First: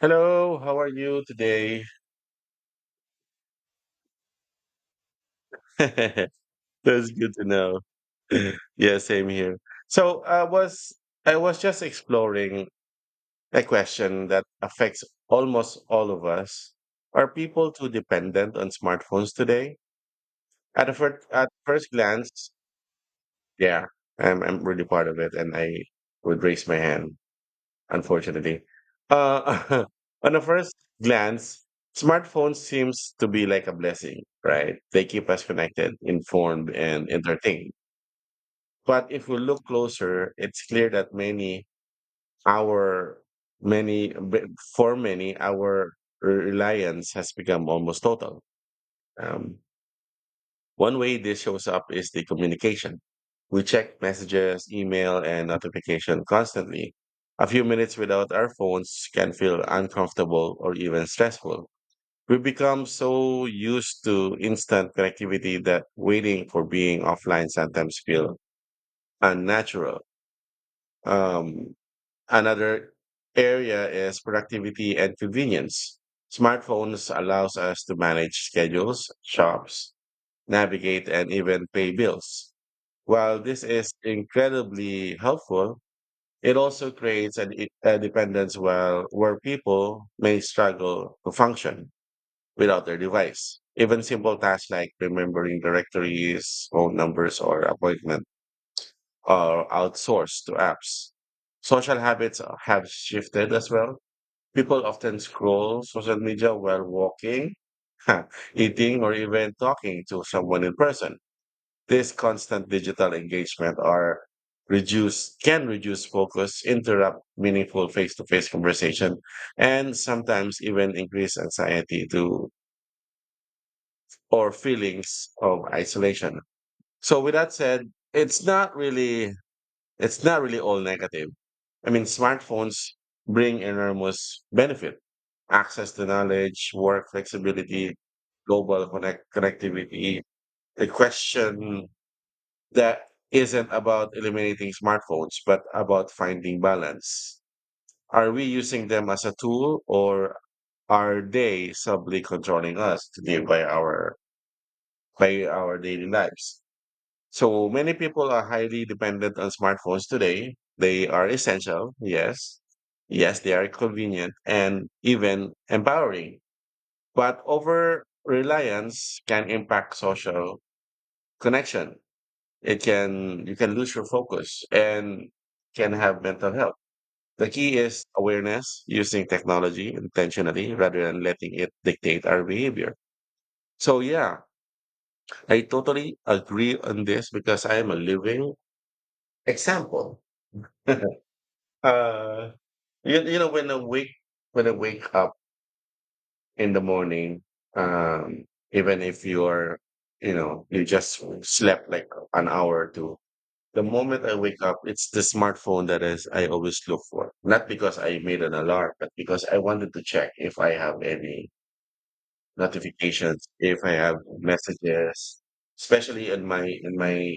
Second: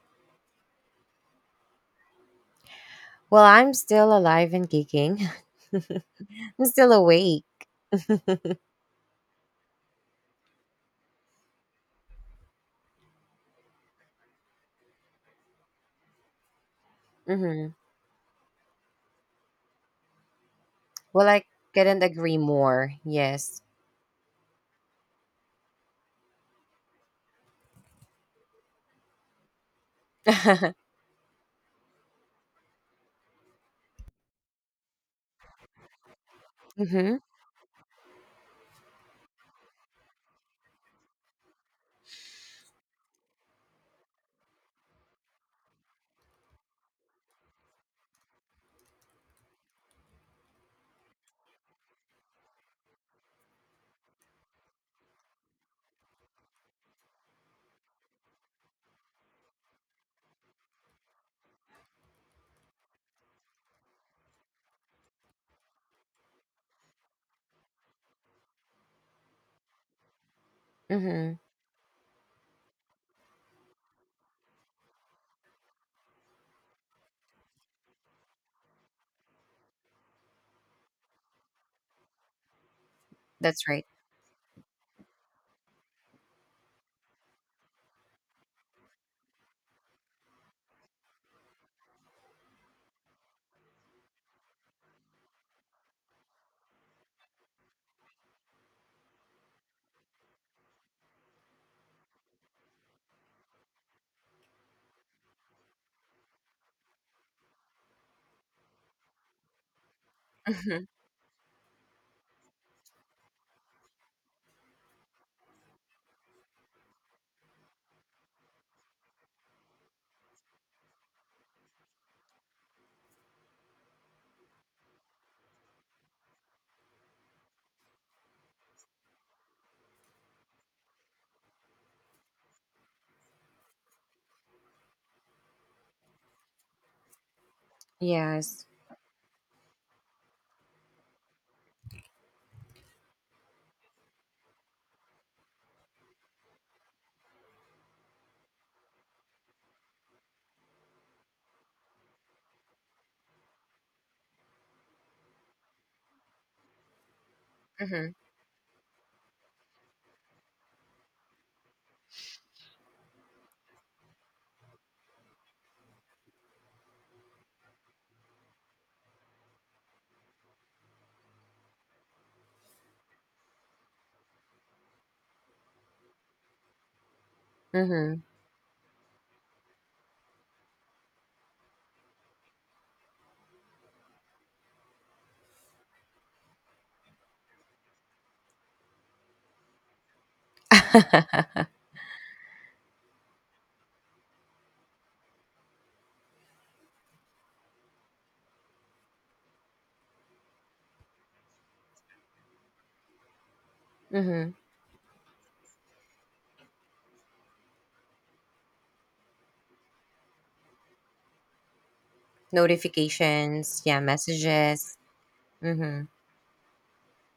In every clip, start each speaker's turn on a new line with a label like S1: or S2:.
S1: Hello, how are you today?
S2: Well, I'm still alive and kicking. I'm still
S1: That's good to
S2: awake.
S1: know. Yeah, same here. So I was I was just exploring a question that affects almost all of us. Are people
S2: Hmm.
S1: too dependent on smartphones today? At a first
S2: Well, I
S1: at first
S2: couldn't agree
S1: glance,
S2: more. Yes.
S1: yeah, I'm really part of it, and I would raise my hand, unfortunately. Uh, on a first glance, smartphones seems to be like a blessing, right? They keep us connected, informed, and
S2: Hmm.
S1: entertained. But if we look closer, it's clear that many our many b- for many our reliance has become almost total. Um, One way this shows up is the communication. We check messages, email, and notification constantly. A few minutes without our phones can feel uncomfortable or even stressful. We become so used to instant connectivity that waiting for being offline sometimes feel unnatural.
S2: Hmm.
S1: Um, Another area is productivity and convenience. Smartphones allows us to manage schedules, shops, navigate, and even pay bills. While this
S2: That's right.
S1: is incredibly helpful, it also creates a dependence where people may struggle to function without their device. Even simple tasks like remembering directories, phone numbers, or appointment are outsourced to apps. Social habits have shifted as well. People often scroll social media while walking, eating, or even talking to someone in
S2: Hmm.
S1: person. This constant digital engagement are reduce can reduce focus, interrupt meaningful face-to-face conversation, and sometimes even increase anxiety to or feelings of isolation. So with that said, it's not really all negative. I mean, smartphones bring enormous benefit, access to knowledge, work flexibility,
S2: Yes.
S1: connectivity. The question that isn't about eliminating smartphones, but about finding balance. Are we using them as a tool, or are they subtly controlling us to live by our daily lives? So many
S2: Hmm.
S1: people are highly dependent on smartphones today. They are essential, yes. Yes, they are convenient and even empowering. But over reliance can impact social connection, it can, you can lose your focus, and can have mental health. The key is
S2: Hmm.
S1: awareness, using technology intentionally rather than letting it dictate our behavior. So yeah, I totally agree on this because I am a living example. uh, you know, when I wake up in the morning, um, even if you're you know you just slept like an hour or two, the moment I
S2: Hmm.
S1: wake up, it's the smartphone that is I always look for. Not because I made an alarm, but because I wanted to check if I have any notifications, if
S2: Notifications.
S1: I
S2: Yeah,
S1: have
S2: messages.
S1: messages,
S2: Hmm.
S1: especially in my in my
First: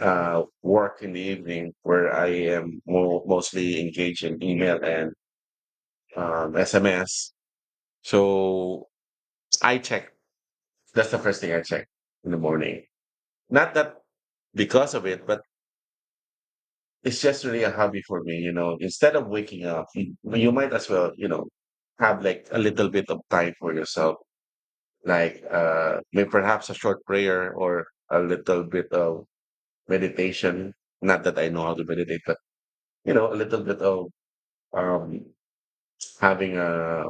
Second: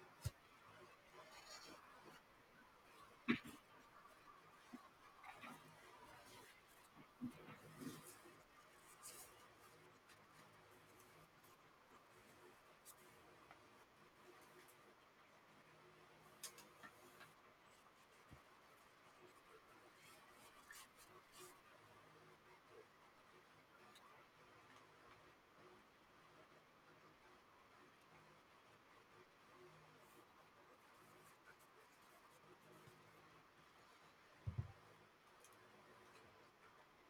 S1: uh, work in the evening where I am mostly engaged in email and SMS. So I check. That's the first thing I check in the morning. Not that because of it, but it's just really a hobby for me, you know. Instead of waking up, you might as well, you know, have like a little bit of time for yourself, like maybe perhaps a short prayer or a little bit of meditation. Not that I know how to meditate, but you know, a little bit of um, having a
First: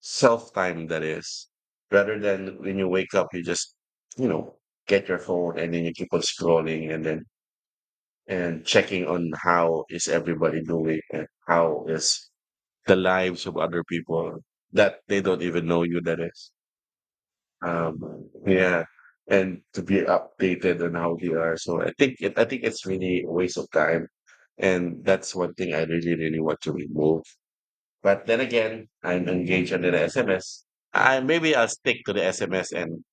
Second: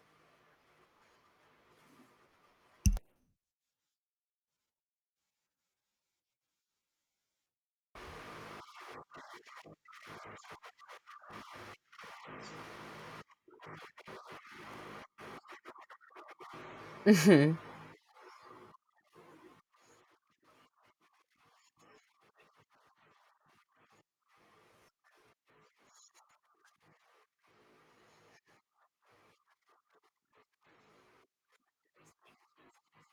S1: self time, that is, rather than when you wake up, you just, you know, get your phone and then you keep on scrolling and then and checking on how is everybody doing and how is the lives of other people that they don't even know you, that is,
S2: Hmm.
S1: um yeah, and to be updated on how they are. So I think it's really a waste of time, and that's one thing I really really want to remove. But then again, I'm engaged under the SMS. I maybe I'll stick to the SMS and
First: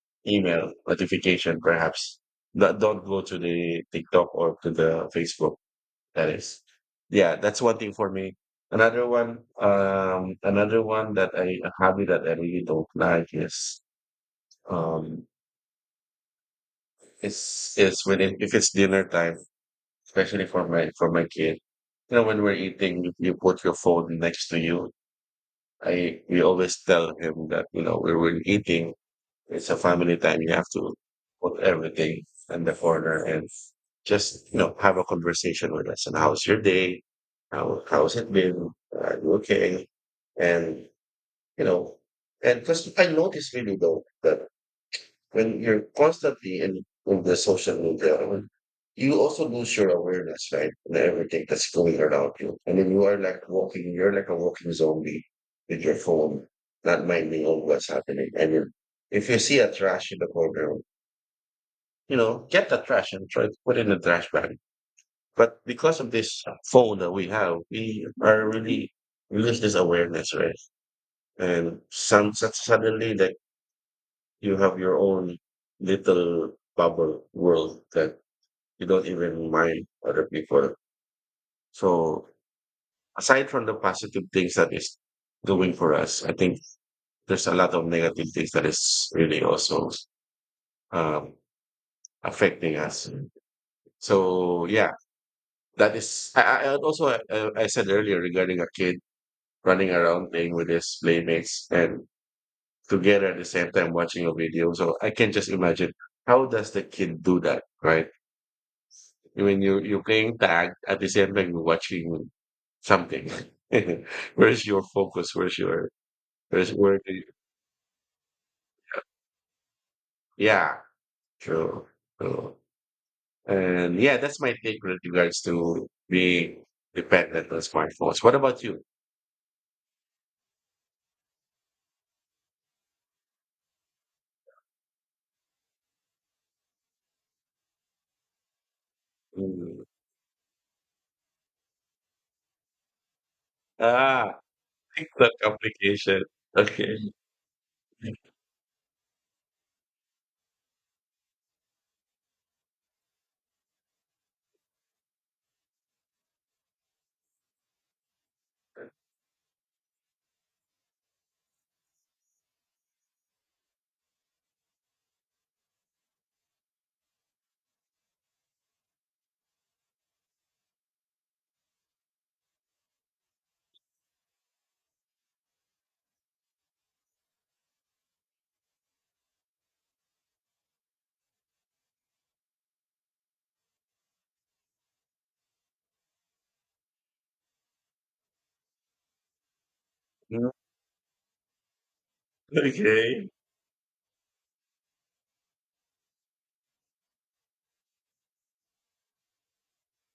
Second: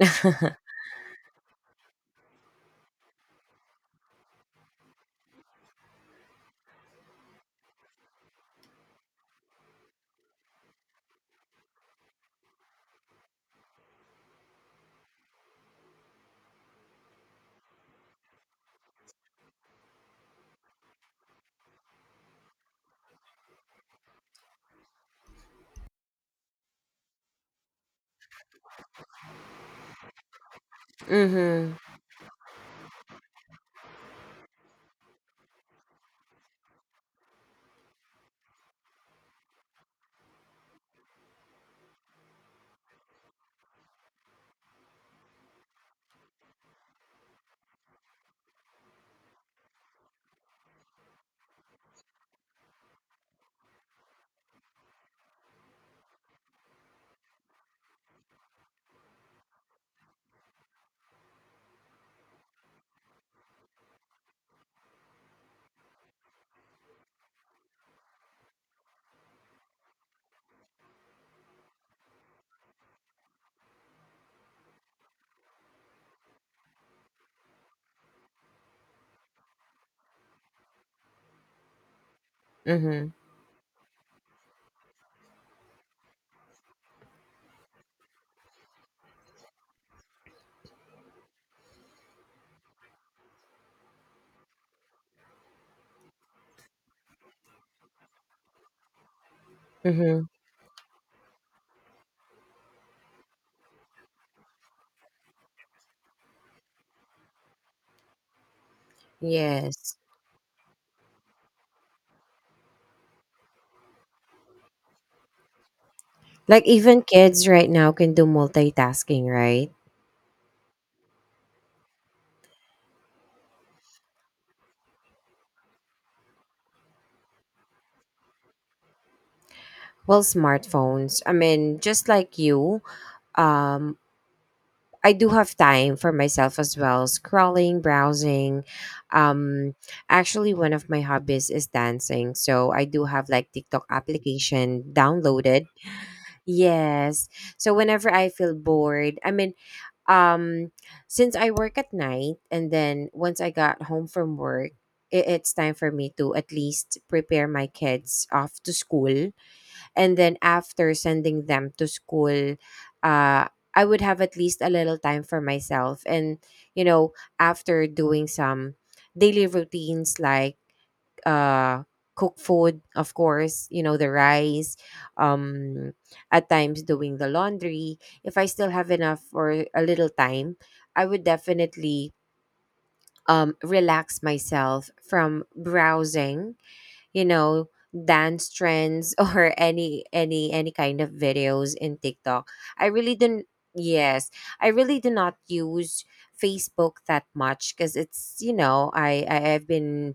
S2: Hmm.
S1: email notification perhaps. Don't go to the TikTok or to the Facebook, that is, yeah, that's one thing for me. Another one that I, a hobby that I really don't like is, um, is when if it's dinner time, especially for my kid. You know, when we're eating, you put your phone next to you. I We always tell him that, you know, when we're eating, it's a family time. You have to put
S2: Hmm.
S1: everything in the corner, and just, you know, have a conversation with us. And how's your day? How's it been? Are you okay? And, you know, and because I noticed really though that when you're constantly in the social media, you also lose your awareness, right? And everything that's going around you. And then you are like walking, you're like a walking zombie with your phone, not minding on what's happening. And if you see a trash in the corner, you know, get the trash and try to put it in the trash bag. But because of this phone that we have, we are really, we lose this awareness, right? And suddenly, like, you have your own little bubble world that you don't even mind other people. So aside from the positive things that is doing for us, I think there's a lot of negative things that is really also um, affecting us. So yeah, that is. I also I said earlier regarding a kid running
S2: Hmm.
S1: around playing with his playmates and together at the same time watching a video. So I can just imagine how does the kid do that, right? I mean, you,
S2: Yes.
S1: you're playing tag at the same time you're watching something. Where's your focus? Where's your
S2: Like
S1: where's where?
S2: even
S1: Do you,
S2: kids right now can do multitasking, right?
S1: Yeah, true, true. And yeah, that's my take with regards to being dependent on smartphones. What about you?
S2: Well, smartphones. I mean, just like you, um I do have time for myself as well, scrolling, browsing. Um
S1: Mm.
S2: Actually, one of my hobbies is dancing. So I do have like TikTok
S1: Ah,
S2: application
S1: TikTok
S2: downloaded.
S1: application. Okay.
S2: Yes. So whenever I feel bored, I mean, um since I work at night and then once I got home from work, it's time for me to at least prepare my kids off to school, and then after sending them to school, uh I would have at least a little time for myself, and you know, after doing some daily routines like, uh cook food, of course, you know, the rice, um at times doing the laundry. If I still have enough or a little time, I would definitely, relax myself from browsing, you know, dance trends or any
S1: Mm.
S2: any any kind of videos in TikTok. I really
S1: Okay.
S2: don't Yes, I really do not use Facebook that much, because it's you know I've been,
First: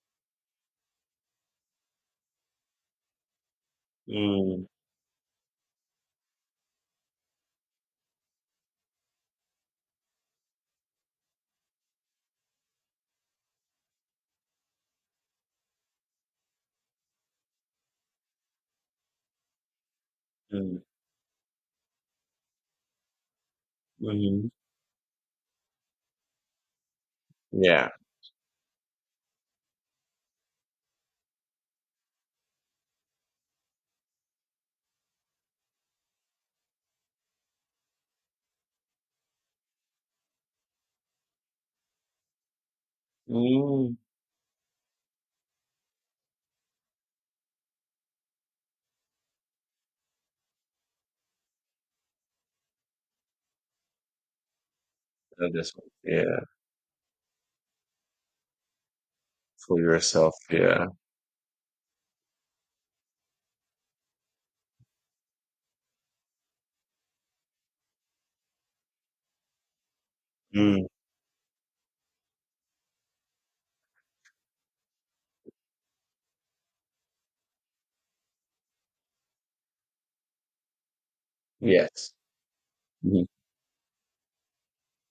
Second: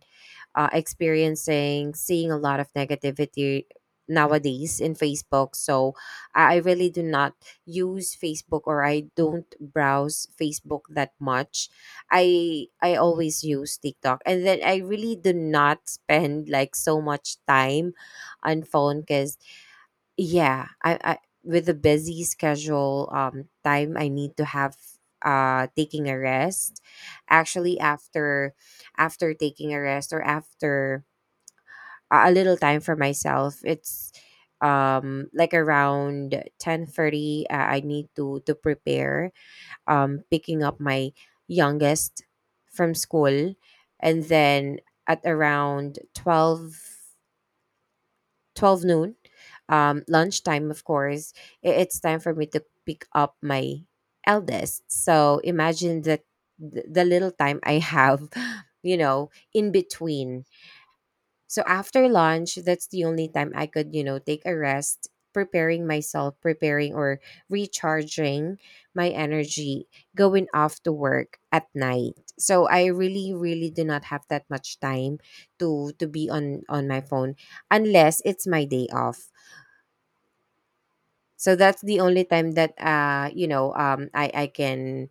S2: experiencing seeing a lot of negativity
S1: Mm.
S2: nowadays in Facebook. So I really do not use Facebook, or I don't browse Facebook that much. I always use TikTok, and then I really do not spend like so much time on phone because, yeah,
S1: Mm,
S2: I with the busy schedule, time I need to
S1: mhm.
S2: have, taking a rest. Actually,
S1: Yeah.
S2: after taking a rest or after a little time for myself, it's like around 10:30, 30, I need to prepare, picking up my youngest from school.
S1: Mm.
S2: And then at around twelve noon, lunchtime, of course, it's time for me to pick up my eldest. So
S1: Love this one.
S2: imagine that
S1: Yeah,
S2: the little time I have, you know, in
S1: for yourself,
S2: between,
S1: yeah.
S2: so after lunch, that's the only time I could, you know, take a rest, preparing myself, preparing or recharging my energy going off
S1: Mm,
S2: to work at night. So I really really do not have that much time to be on my phone unless it's my day off. So that's the
S1: yes.
S2: only time that
S1: Mhm,
S2: I I can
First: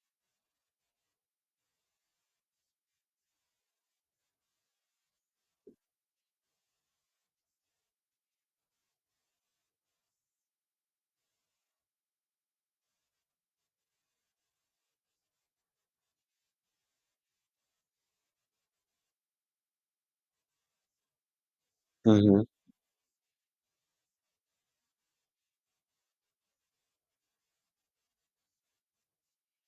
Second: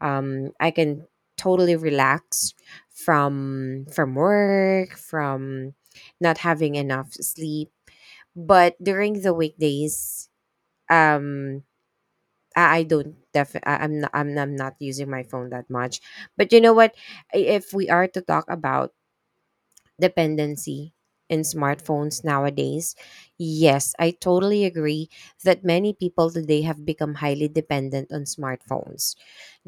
S2: um I can totally relax from work, from not having enough sleep. But during the weekdays, um I don't def I- I'm not using my phone that much. But you know what, if we are to talk about dependency in smartphones
S1: mhm.
S2: nowadays. Yes, I totally agree that many people today have become highly dependent on smartphones.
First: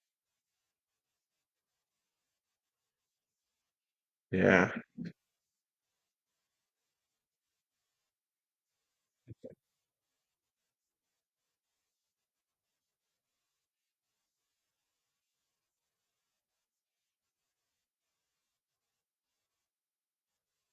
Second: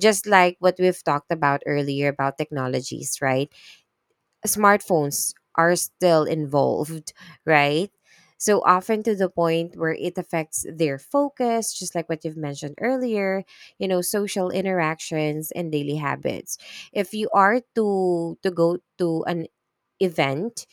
S2: Just like what we've talked about earlier about technologies, right?
S1: Yeah.
S2: Smartphones are still involved, right? So often to the point where it affects their focus, just like what you've mentioned earlier, you know, social interactions and daily habits. If you are to go to an event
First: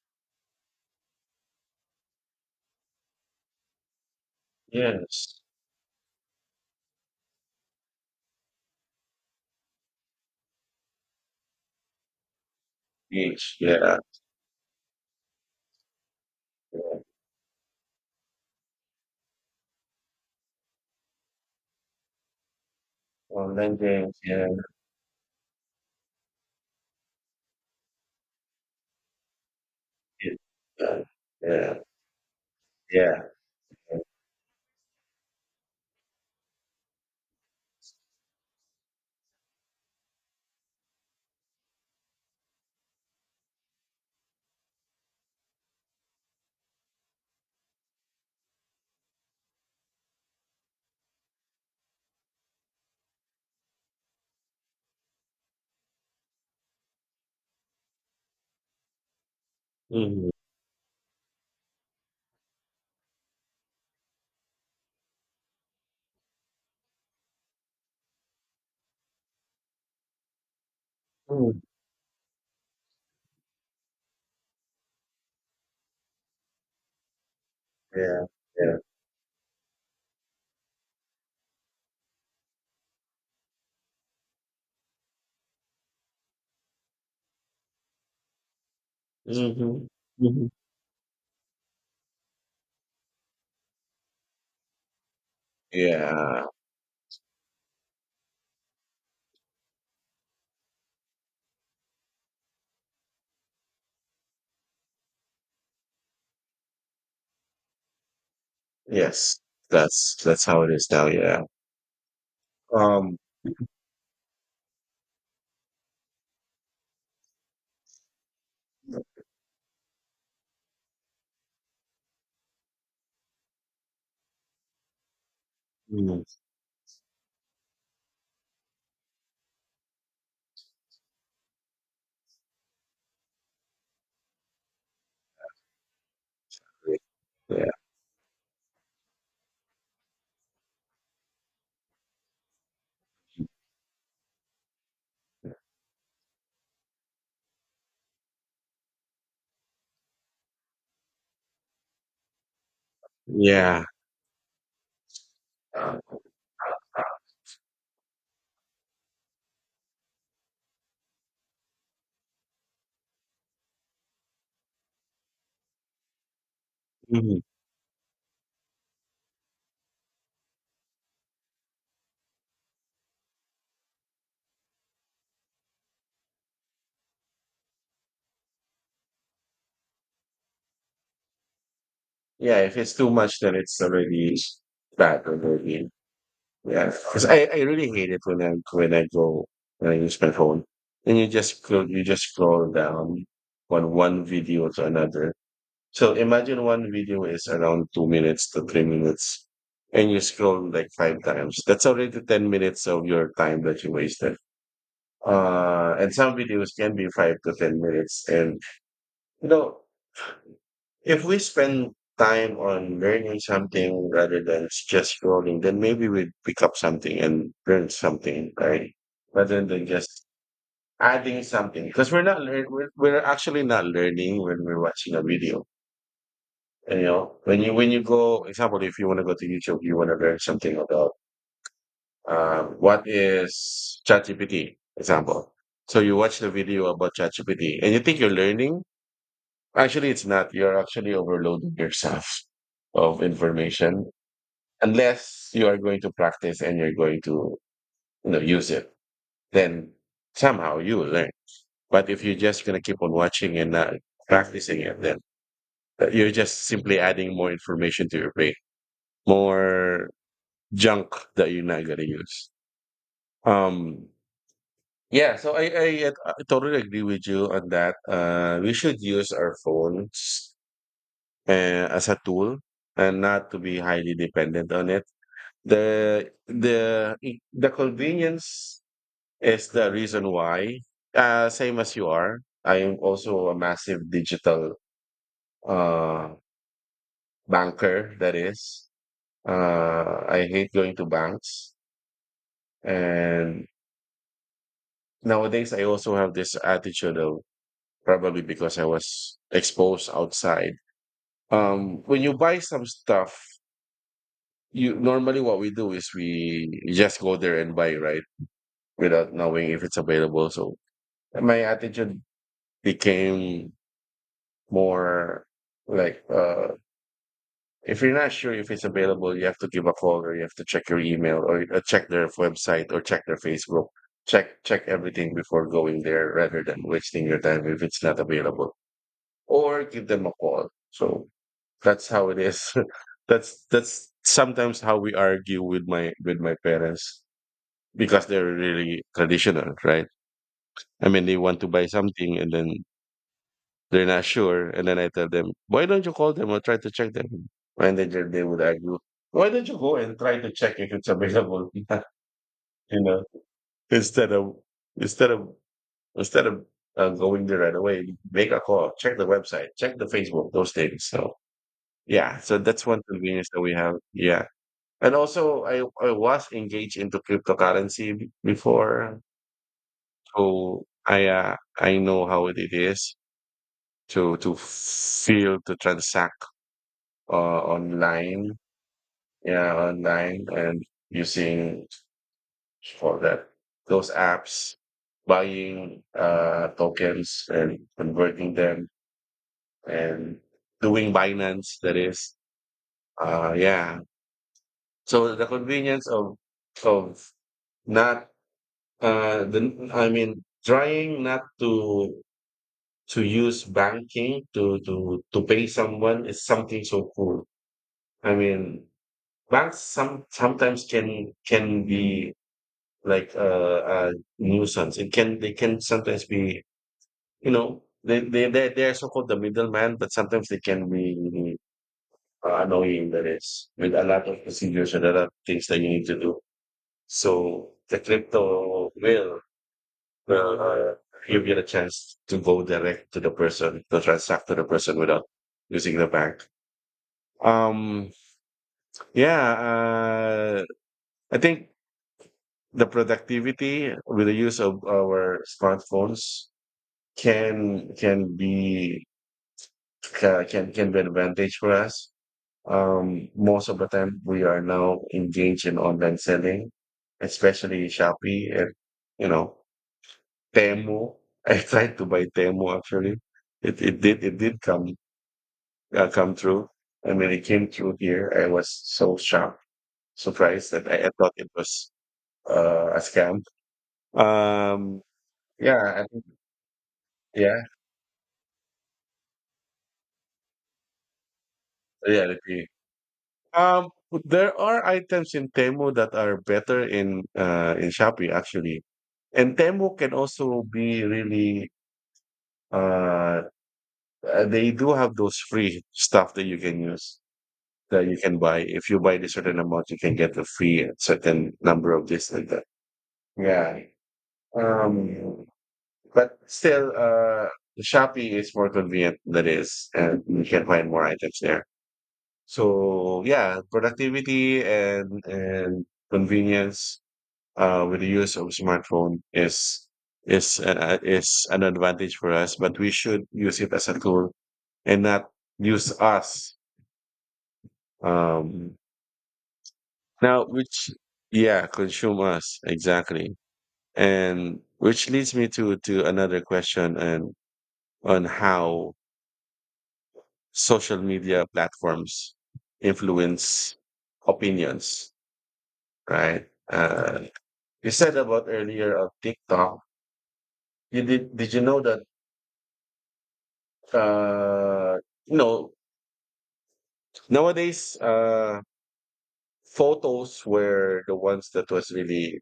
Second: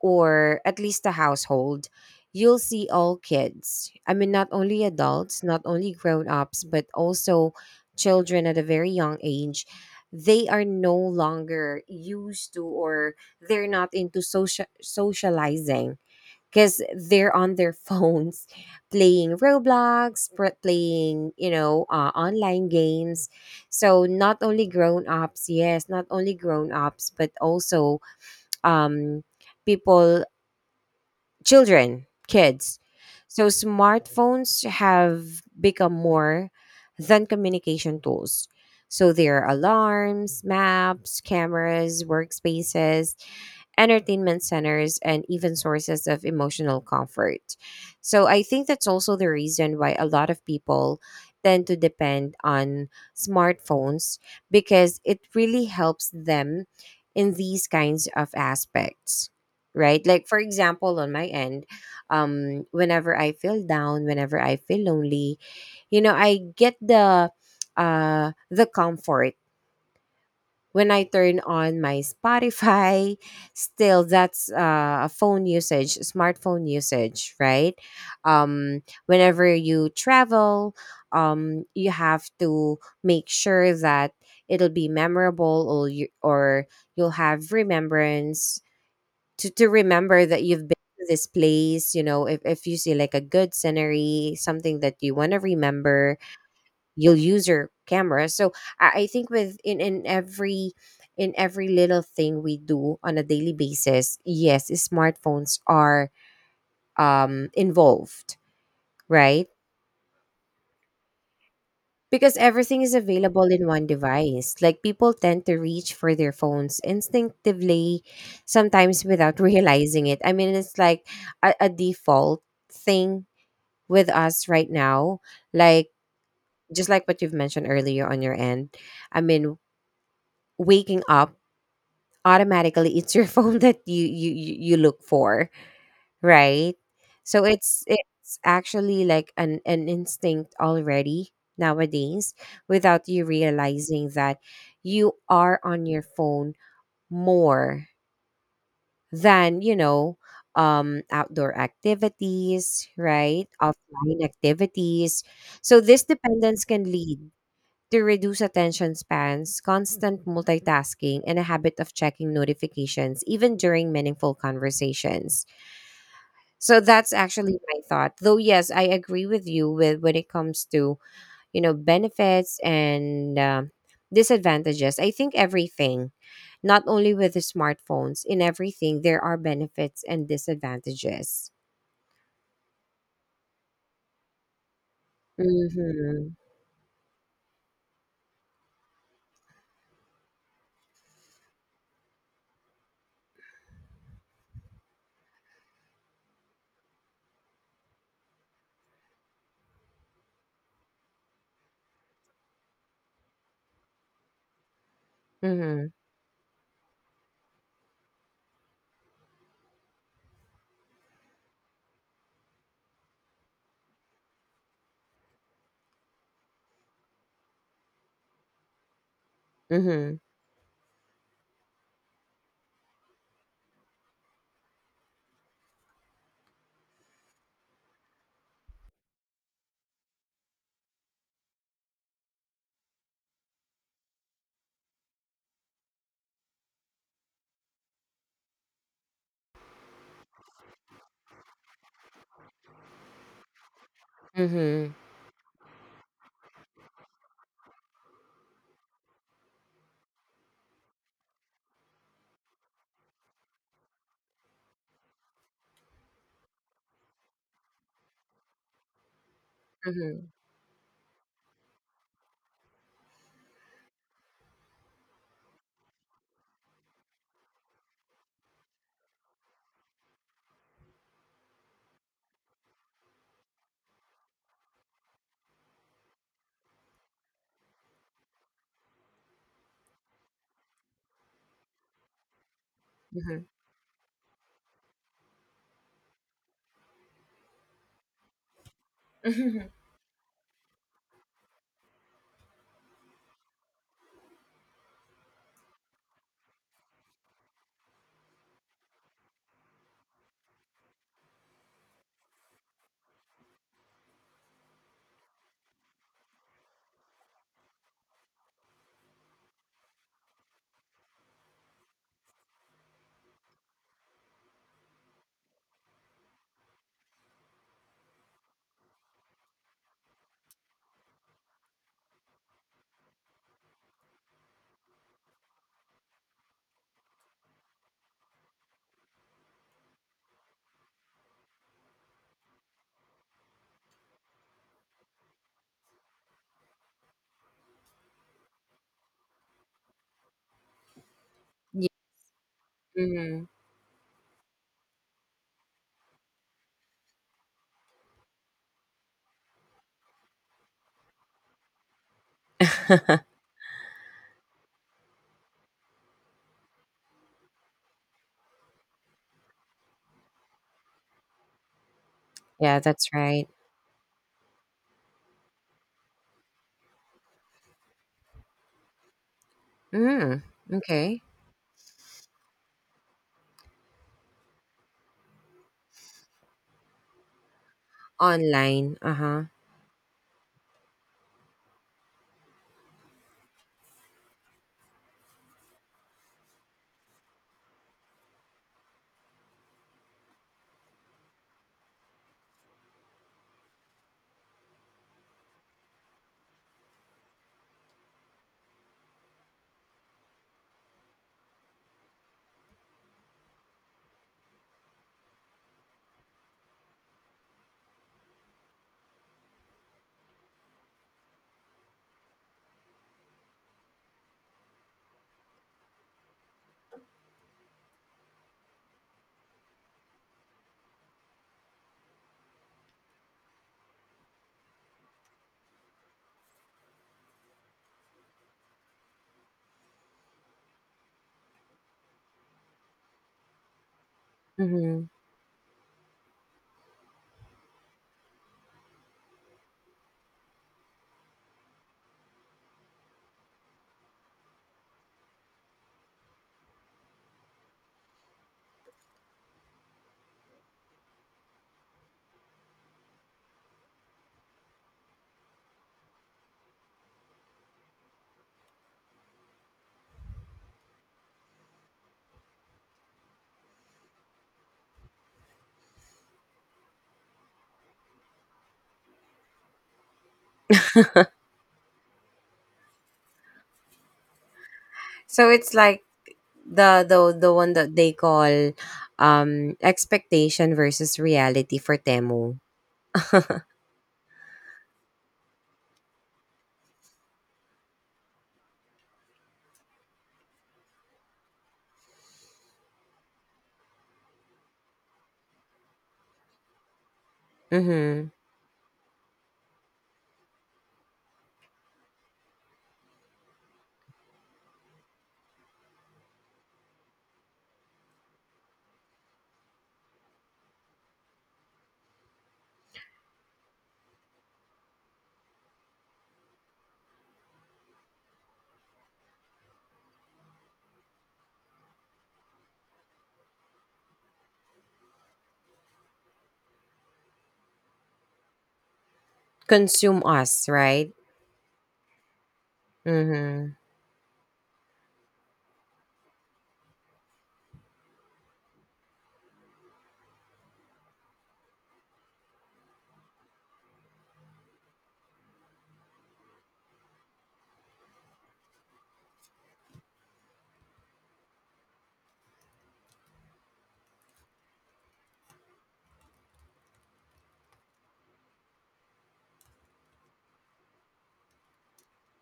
S2: or at least a household, you'll see all kids. I mean, not only
S1: Yes.
S2: adults, not only grown ups, but also children at a very young age. They are no longer used to, or
S1: Beach,
S2: they're not
S1: yeah,
S2: into socializing because
S1: yeah.
S2: they're on their phones playing Roblox, playing, online games.
S1: Online
S2: So
S1: games,
S2: not
S1: yeah.
S2: only grown ups, yes, not only grown ups, but also, um, people,
S1: It yeah, yeah,
S2: children, kids.
S1: yeah.
S2: So smartphones have become more than communication tools. So they are alarms, maps, cameras, workspaces, entertainment centers, and even sources of emotional comfort. So I think that's also the reason why a lot of people tend to depend on smartphones, because it really helps them in these kinds of aspects, right? Like,
S1: Mhm,
S2: for example, on my end, whenever I feel down, whenever I feel lonely, you know, I get the comfort when I turn
S1: mm,
S2: on my Spotify. Still, that's, a phone usage, smartphone usage, right?
S1: yeah, yeah.
S2: Um, whenever you travel, you have to make sure that it'll be memorable, or you'll have remembrance to
S1: Mhm,
S2: remember that
S1: mhm.
S2: you've been to this place. You know, if you see like a good scenery, something that you want to remember,
S1: Yeah.
S2: you'll use your camera. So I think with in every little thing we do on a daily basis, yes, smartphones are, involved,
S1: Yes.
S2: right?
S1: That's how it is now, yeah.
S2: Because everything is
S1: Um,
S2: available in one device. Like, people tend to reach for their phones instinctively, sometimes without realizing it. I mean, it's like a default thing with us right now. Like,
S1: mm,
S2: just like what you've mentioned earlier on your end, I mean, waking up automatically, it's your phone that you look for, right? So
S1: yeah.
S2: it's actually like an instinct already nowadays, without you realizing that you are on your phone more than, you know, outdoor activities, right?
S1: Yeah.
S2: Offline activities. So
S1: Uh,
S2: this dependence can lead to reduce attention spans, constant multitasking, and a habit of checking notifications even during meaningful conversations. So that's
S1: mhm.
S2: actually my thought. Though yes, I agree with you with when it comes to, you know, benefits and, disadvantages. I think everything, not only with the smartphones, in everything there are benefits and disadvantages.
S1: Yeah, if it's too much, then it's already bad already.
S2: Mm-hmm.
S1: Yeah, because I really hate it when I go when I use my phone, and you just scroll down on one video to another. So imagine one video is around 2 minutes to 3 minutes, and you scroll like five times. That's already 10 minutes of your time that you wasted.
S2: Mm-hmm.
S1: And some videos can be 5 to 10 minutes, and you know, if we spend time on learning something rather than just scrolling, then maybe we pick up something and learn something, right? Rather than
S2: Mm-hmm.
S1: just adding something, because we're actually not learning when we're watching a video. You know, when you go, example, if you want to go to YouTube, you want to learn something about what is ChatGPT, example. So you watch the video about ChatGPT, and you think you're learning. Actually, it's not. You're actually overloading yourself of information
S2: Mm-hmm.
S1: unless you are going to practice and you're going to, you know, use it. Then somehow you will learn. But if you're just going to keep on watching and not practicing it, then you're just simply adding more information to your brain, more
S2: Mm-hmm.
S1: junk that you're not going to use. Um, yeah, so I totally agree with you on that. We should use our phones as a tool and not to be highly dependent on it. The convenience is the reason why. Same as you are, I am
S2: Mm-hmm.
S1: also a massive digital uh, banker. That is, I hate going to banks, and nowadays I also have this attitude of, probably because I was exposed outside. When you buy some stuff, you normally, what we do is we just go there and buy, right, without knowing if it's available. So my attitude became more like, uh, if you're not sure if it's available, you have to give a call, or you have to check your email, or check their website, or check their Facebook, check everything before going there rather than wasting your time if it's not available, or give them a call. So that's how it is. That's sometimes how we argue with my parents. Because they're really traditional, right? I mean, they want to buy
S2: Yeah.
S1: something and then
S2: Mm-hmm.
S1: they're not sure, and then I tell them, "Why don't you call them or try to check them?" And then they would argue, "Why don't you go and try to check if it's available?" You know, instead of instead of instead of going there right away, make a call, check the website, check the Facebook, those things. So yeah, so
S2: Yeah,
S1: that's one
S2: that's right.
S1: convenience that we have. Yeah. And also, I was engaged into cryptocurrency before.
S2: Mm.
S1: So
S2: Okay.
S1: I know how it is to feel to transact online,
S2: Online. Uh huh.
S1: yeah, online, and using for that those apps, buying tokens and converting them, and doing Binance. That is. Yeah. So the convenience of not the I mean trying not to use banking to pay someone is something so cool. I mean, banks sometimes can be like a nuisance. It can They can sometimes be, they are so called the middleman, but sometimes they can be annoying. That is, with a lot of procedures and a lot of things that you need to do. So the crypto will Well, you get a chance to go direct to the person, to transact to the person
S2: Mm-hmm.
S1: without using the bank. Um, yeah. uh, I think the productivity with the use of our smartphones can can be can be an advantage for us. Most of the time, we are now engaged in online selling, especially Shopee and, you know Temu. I tried to buy Temu actually. It did come through, and when it came through here, I was so shocked, surprised that I thought it was a scam. Um,
S2: So it's
S1: yeah,
S2: like the
S1: yeah,
S2: one that they call, expectation versus reality for Temu.
S1: reality. Um, there are items in Temu that are better in Shopee actually, and Temu can also be really. Uh, they do have those free stuff that you can use, that you
S2: Mm-hmm.
S1: can buy. If you buy a certain amount, you can get a free a certain number of this and that. Yeah. Um, but still, Shopee is more convenient than is, and you can find more items there. So yeah, productivity and convenience, with the use of smartphone is an advantage for us, but we should use it as a tool and not use us. um,
S2: Consume
S1: Now,
S2: us,
S1: which,
S2: right?
S1: yeah, consumers, exactly.
S2: Mm-hmm.
S1: And which leads me to another question, and on how social media platforms influence opinions, right? You said about earlier of TikTok. You did you know that, uh you know nowadays, photos were the ones that was really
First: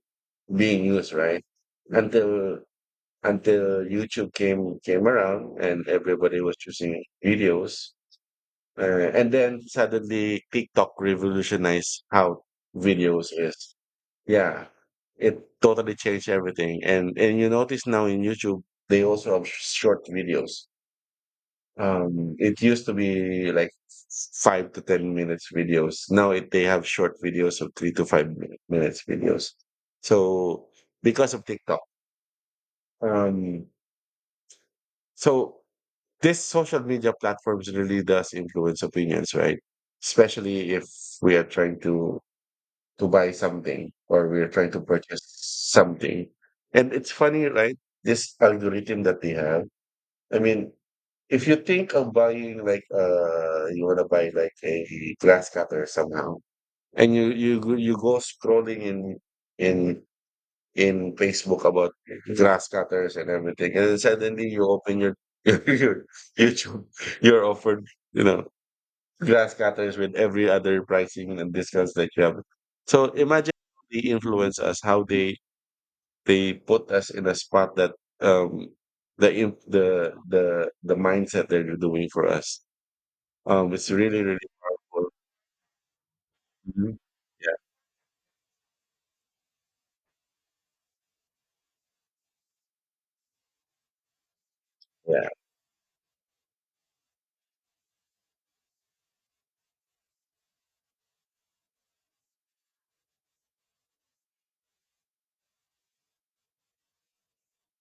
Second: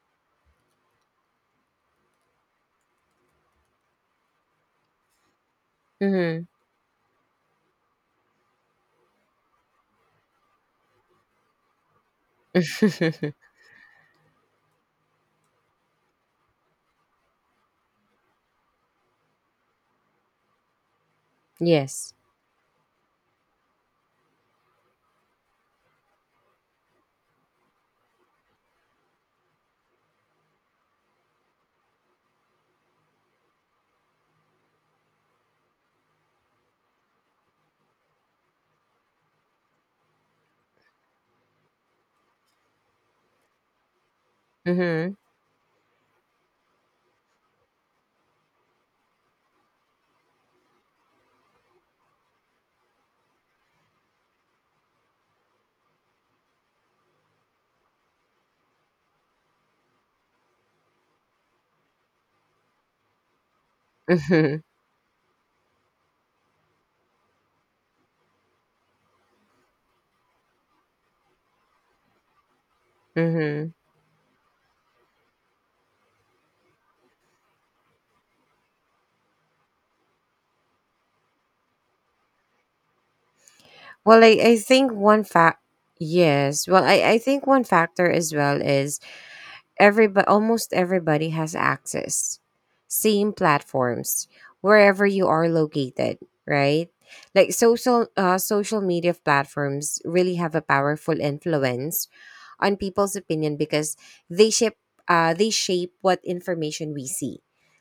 S1: being used, right? Until until YouTube came around, and everybody was choosing videos. And then suddenly TikTok revolutionized how videos
S2: Mm-hmm.
S1: is. Yeah, it totally changed everything. And you notice now in YouTube they also have short videos.
S2: Yes.
S1: It used to be like 5 to 10 minutes videos. Now they have short videos of three to five minutes videos. So, because of TikTok, um, so this social media platforms really does influence opinions, right? Especially if we are trying to buy something, or we are trying to
S2: Mm-hmm.
S1: purchase something. And it's funny, right? This algorithm that they have. I mean, if you think of buying, like, you want to buy like a glass cutter somehow, and you go scrolling in in Facebook about grass cutters and everything, and then suddenly
S2: Mm-hmm.
S1: you open your your YouTube, you're offered, you know, grass cutters with every other pricing and discounts that you have. So, imagine,
S2: Mm-hmm.
S1: they influence us, how they put us in a spot that, um the mindset that they're doing for us. It's really
S2: Well, I,
S1: really
S2: I think
S1: powerful.
S2: one fact, yes. Well,
S1: Mhm.
S2: I think
S1: Yeah,
S2: one factor as well is, everybody, almost everybody has access. Same platforms wherever you
S1: yeah,
S2: are located, right? Like, social media platforms really have a powerful influence on people's opinion, because they shape they shape what information we see,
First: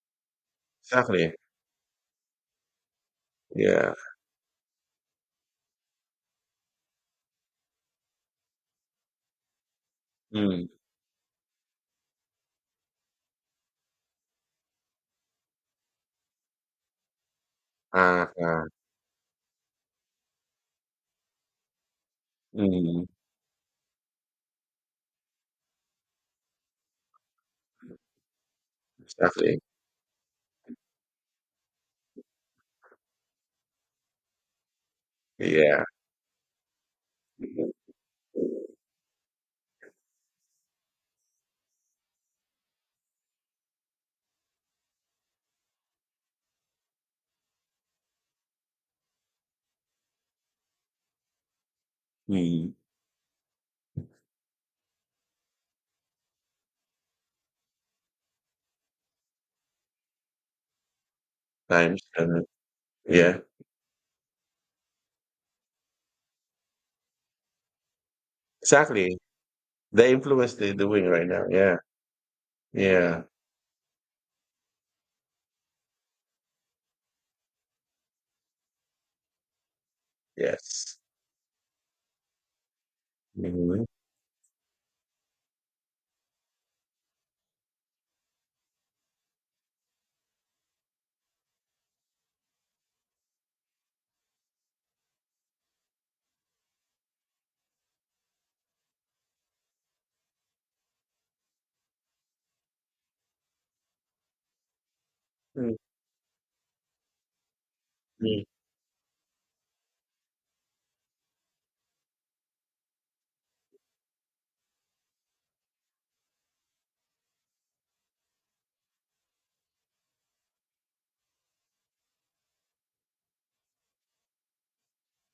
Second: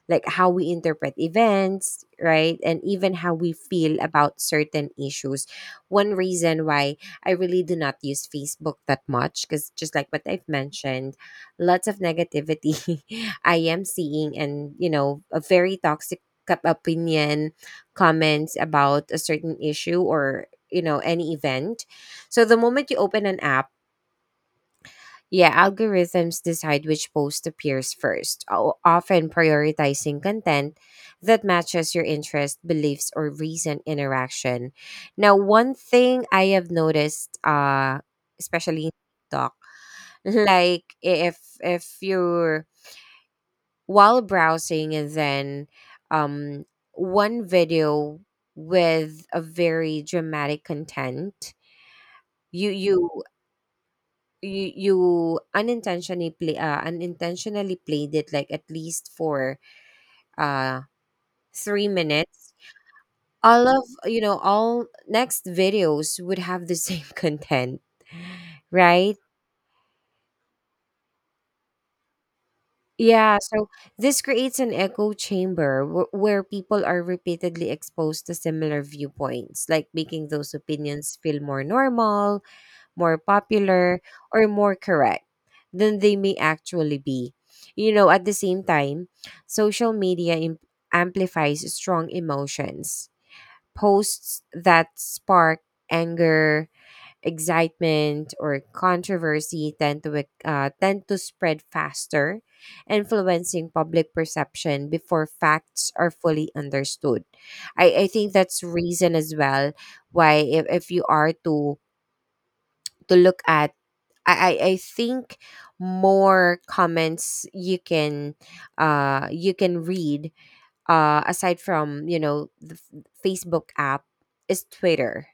S2: like how we interpret
S1: exactly.
S2: events, right, and even how we
S1: Yeah.
S2: feel about certain issues. One reason why I really do not use Facebook that much, because just like what I've
S1: Mm.
S2: mentioned, lots of negativity I am seeing, and you know, a very toxic opinion,
S1: Ah,
S2: comments
S1: ah.
S2: about a certain issue or, you know, any event. So the moment you
S1: Mm.
S2: open an app, yeah, algorithms decide which post appears first, often
S1: Exactly.
S2: prioritizing content that matches your interest, beliefs, or recent interaction. Now, one
S1: Yeah.
S2: thing I have noticed, especially in TikTok, like, if you're while browsing and then, um one video with a very dramatic content, you
S1: Mm.
S2: you you unintentionally played it like at least for, uh
S1: I
S2: three
S1: understand that.
S2: minutes
S1: Yeah,
S2: all of you know all next videos would have the same content, right?
S1: exactly. The influence they're doing right now. Yeah, yeah,
S2: Yeah. So this creates an echo chamber, where people are repeatedly exposed to similar viewpoints, like making those
S1: yes.
S2: opinions feel more normal, more
S1: Mhm.
S2: popular, or more correct than they may actually be. You know, at the same time, social media im- amplifies strong emotions. Posts that spark anger, excitement, or controversy tend to tend to spread faster, influencing public perception before
S1: Mm.
S2: facts are fully understood. I think
S1: Mm.
S2: that's reason as well why, if you are to look at, I think more comments you can, you can read, aside from, you know, the Facebook app is Twitter.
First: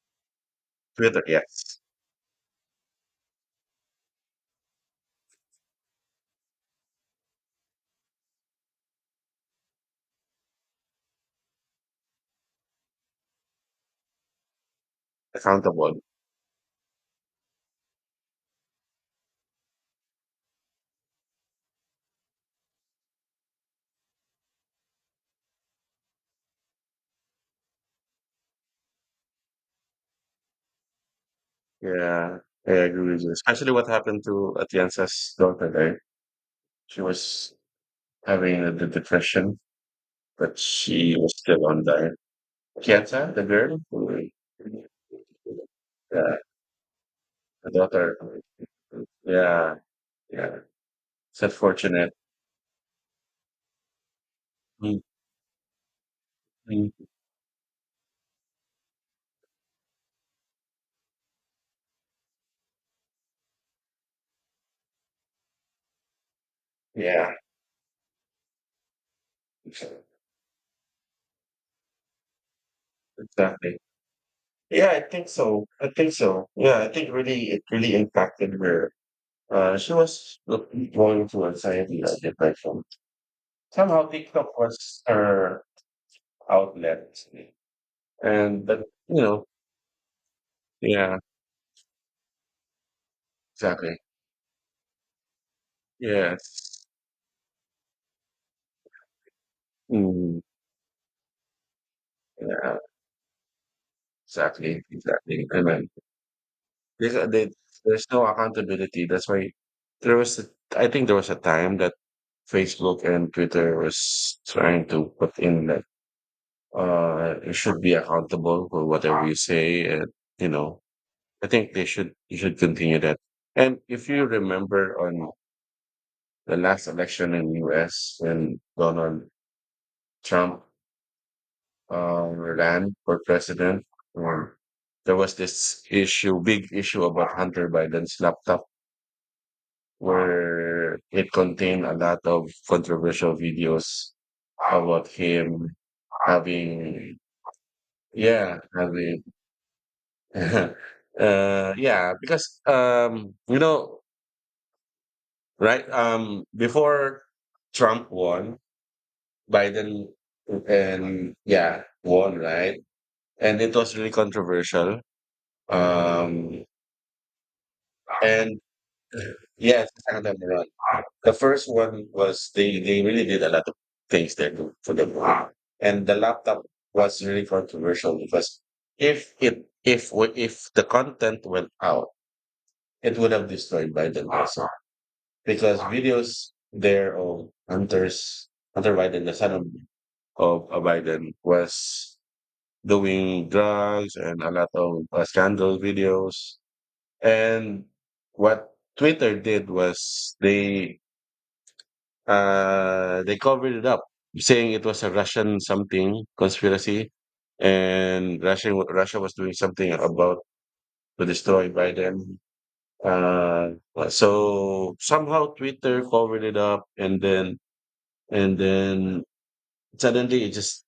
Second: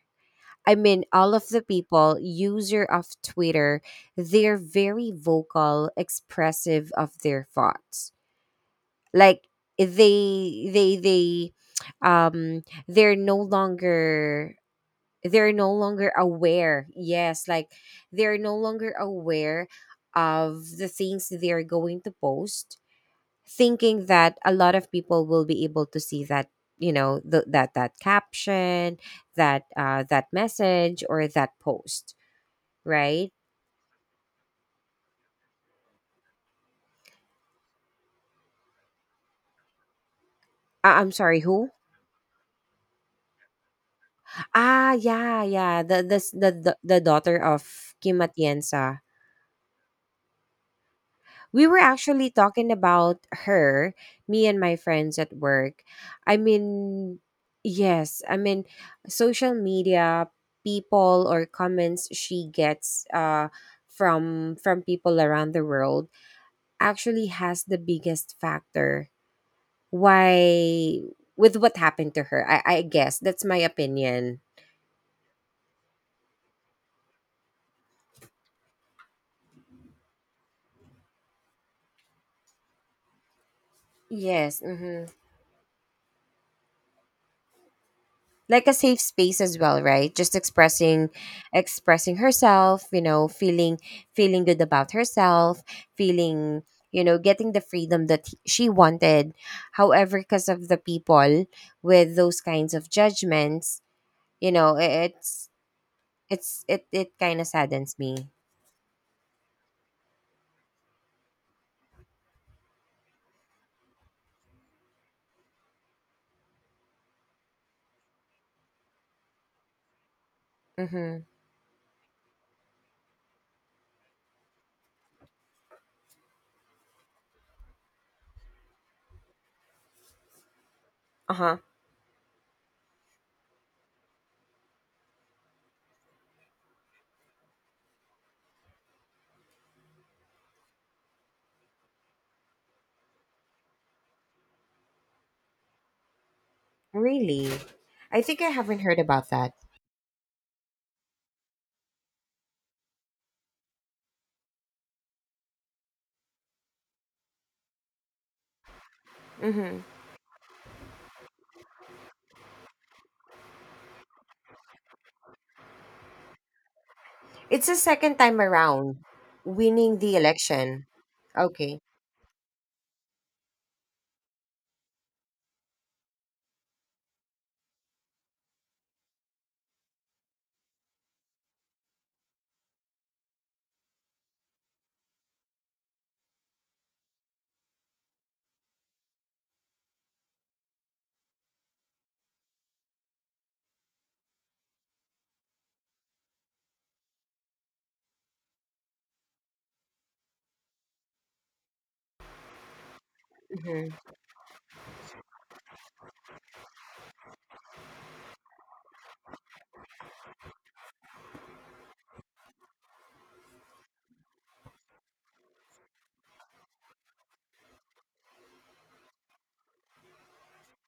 S2: I mean,
S1: Twitter,
S2: all of the
S1: yes.
S2: people user of Twitter, they're very vocal, expressive of their thoughts. Like, they they they they're no longer they're no
S1: Accountable.
S2: longer aware, yes, like, they're no longer aware of the things they're going to post, thinking that a lot of people will be able to see that, you know, that caption, that message, or that post,
S1: Yeah, I agree with you.
S2: right?
S1: Especially what happened to Atienza's daughter there. She was having the depression, but
S2: I'm
S1: she was
S2: sorry,
S1: still
S2: who?
S1: on there. Kianza, the girl?
S2: Ah, yeah, yeah, the the
S1: Yeah,
S2: the, the, the daughter of
S1: the daughter.
S2: Kim Atienza.
S1: Yeah, yeah. It's
S2: We were
S1: unfortunate.
S2: actually talking about her, me and my
S1: Mm,
S2: friends at work. I
S1: mm.
S2: mean, yes, I mean, social media, people or comments she gets, from people around the world, actually
S1: Yeah.
S2: has the biggest factor why with what happened to her. I guess that's my
S1: Exactly.
S2: opinion.
S1: Yeah, I think so. I think so. Yeah, I think, really, it really impacted her. She was going through anxiety and depression. Somehow TikTok
S2: Yes.
S1: was
S2: Mhm.
S1: her outlet, and
S2: Like a
S1: but,
S2: safe space as well, right? Just expressing
S1: yeah,
S2: expressing herself, you know, feeling
S1: exactly.
S2: feeling good about herself, feeling,
S1: Yes.
S2: you know, getting the freedom that she wanted, however,
S1: Mm,
S2: because of the people with those kinds
S1: yeah,
S2: of judgments, you know,
S1: exactly,
S2: i-
S1: exactly.
S2: it's
S1: I mean,
S2: it's it
S1: there's,
S2: it kind of
S1: there-
S2: saddens
S1: there's no
S2: me.
S1: accountability. That's why there was. I think there was a time that Facebook and Twitter was trying to put in, like, you should be accountable for whatever you say, and you know
S2: Mm-hmm.
S1: I think they should you should continue that. And if you remember on the last election in US, when Donald Trump,
S2: Uh-huh.
S1: ran for president, um, there was this issue big issue about Hunter Biden's laptop, where it contained a lot of controversial videos about him having,
S2: Really? I think I
S1: yeah,
S2: haven't heard
S1: having.
S2: about that.
S1: Yeah, because, right? Before Trump won,
S2: Mm-hmm.
S1: Biden and, yeah, won, right? And it was really controversial. Um,
S2: It's the second time
S1: and
S2: around
S1: yes,
S2: winning
S1: the
S2: the
S1: second time around,
S2: election.
S1: the first
S2: Okay.
S1: one was, they really did a lot of things there, for the war, and the laptop was really controversial because if the content went out, it would have destroyed Biden also, because videos there of Hunter Biden, the son of, Biden, was doing drugs and a lot of scandal videos. And what Twitter did was, they covered it
S2: Mm-hmm.
S1: up, saying it was a Russian something conspiracy, and Russia was doing something about to destroy Biden. Uh, so, somehow Twitter covered it up, and then, and then suddenly it just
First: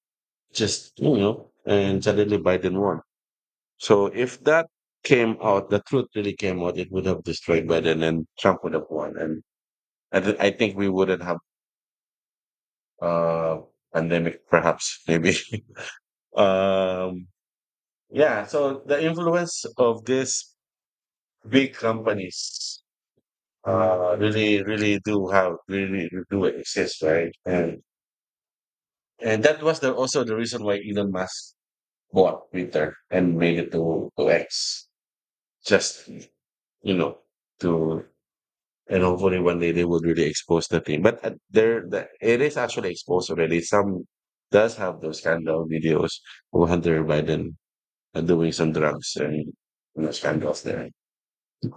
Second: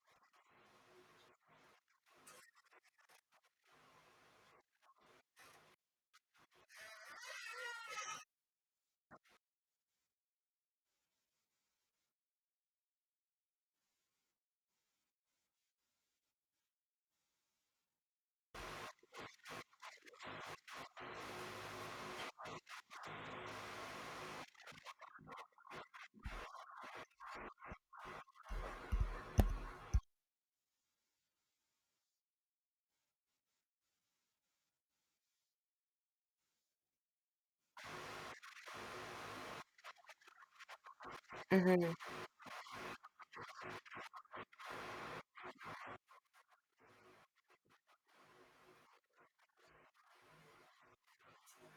S1: just and suddenly Biden won. So if that came out, the truth really came out, it would have destroyed Biden, and Trump would have won. And I think we wouldn't have, uh pandemic perhaps maybe. um yeah, so the influence of these big companies, really really do exist, right. And that was also the reason why Elon Musk bought Twitter and made it to X. Just, you know, to, and hopefully one day they would really expose the thing. But
S2: Mm-hmm.
S1: it is actually exposed already. Some does have those kind of videos of Hunter Biden doing some drugs and no scandals there.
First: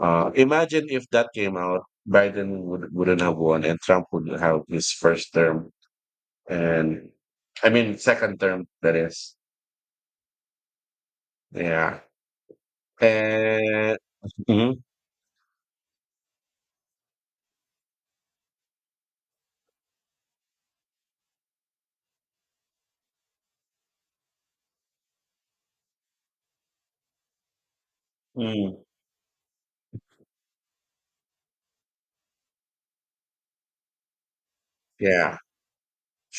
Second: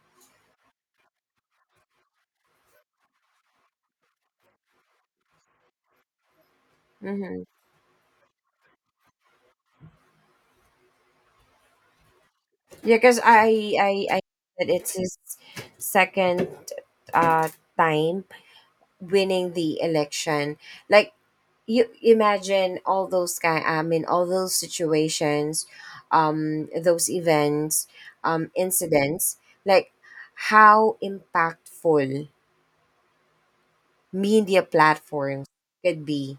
S1: Imagine if that came out, Biden wouldn't have won, and Trump would have his first term, and,
S2: Mm-hmm.
S1: I mean, second term, that is. Yeah.
S2: Yeah, because I, I
S1: And.
S2: I that
S1: Mhm.
S2: it's his second, uh time winning the election. Like, you imagine all those, guy I mean, all those situations, those events,
S1: Mm.
S2: incidents, like how impactful media
S1: Yeah,
S2: platforms could be,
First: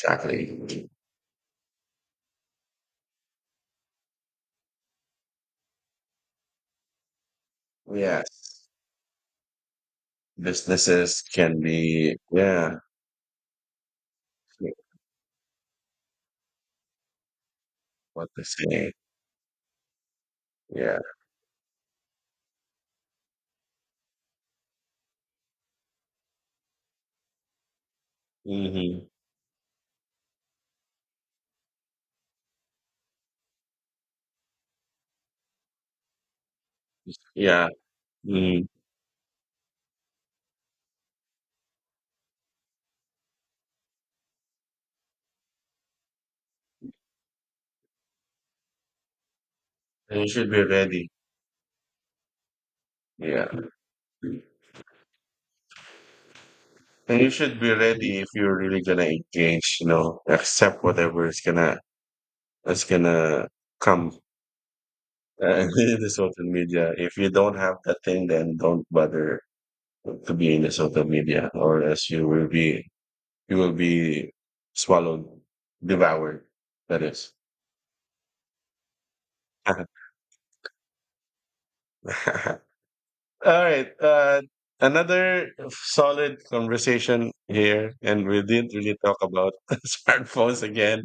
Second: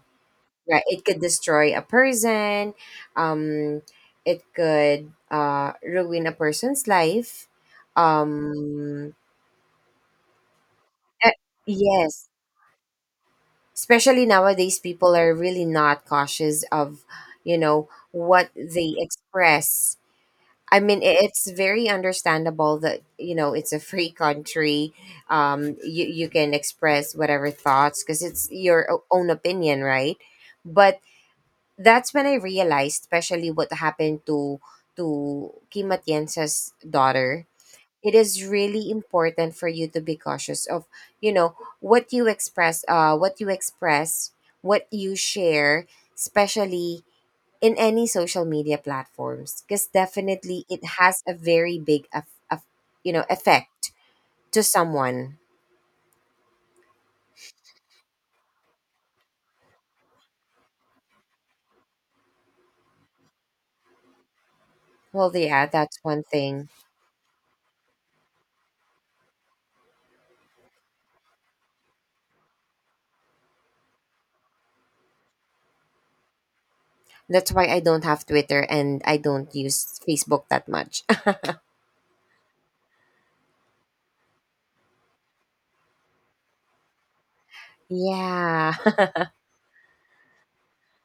S2: right? It could destroy a person, um it could, ruin a person's life.
S1: Yes.
S2: um
S1: Businesses
S2: eh,
S1: can
S2: yes,
S1: be, yeah,
S2: especially nowadays people are really not cautious of, you know,
S1: what they
S2: what
S1: say.
S2: they express. I
S1: Yeah.
S2: mean, it's very understandable that, you know, it's a free country. You can express whatever thoughts, because it's your
S1: Hmm.
S2: own opinion, right? But that's when I realized, especially what happened to Kim Atienza's daughter,
S1: Yeah.
S2: it is
S1: Hmm.
S2: really important for you to be cautious of, you know, what you express, what you share, especially in any social media platforms, because
S1: And you should be
S2: definitely it
S1: ready.
S2: has a very big
S1: Yeah.
S2: effect to someone.
S1: And you should be ready if you're really gonna engage, accept whatever is gonna is gonna come,
S2: Well,
S1: uh,
S2: yeah, that's
S1: in the
S2: one
S1: social
S2: thing.
S1: media. If you don't have that thing, then don't bother to be in the social media, or else you will be, you will be swallowed, devoured. That is.
S2: That's why I don't have Twitter and I don't use Facebook that much.
S1: All right. Another solid conversation here, and we didn't
S2: Yeah.
S1: really talk about smartphones again,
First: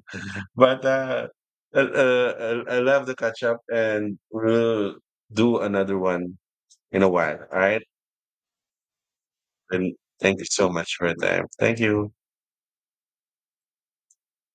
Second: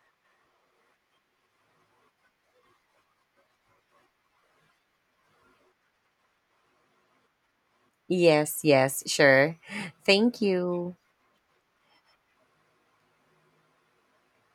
S1: but I love the catch up, and we'll do another one in a while. All right.
S2: Yes, yes, sure.
S1: And thank
S2: Thank
S1: you so much
S2: you.
S1: for your time. Thank you.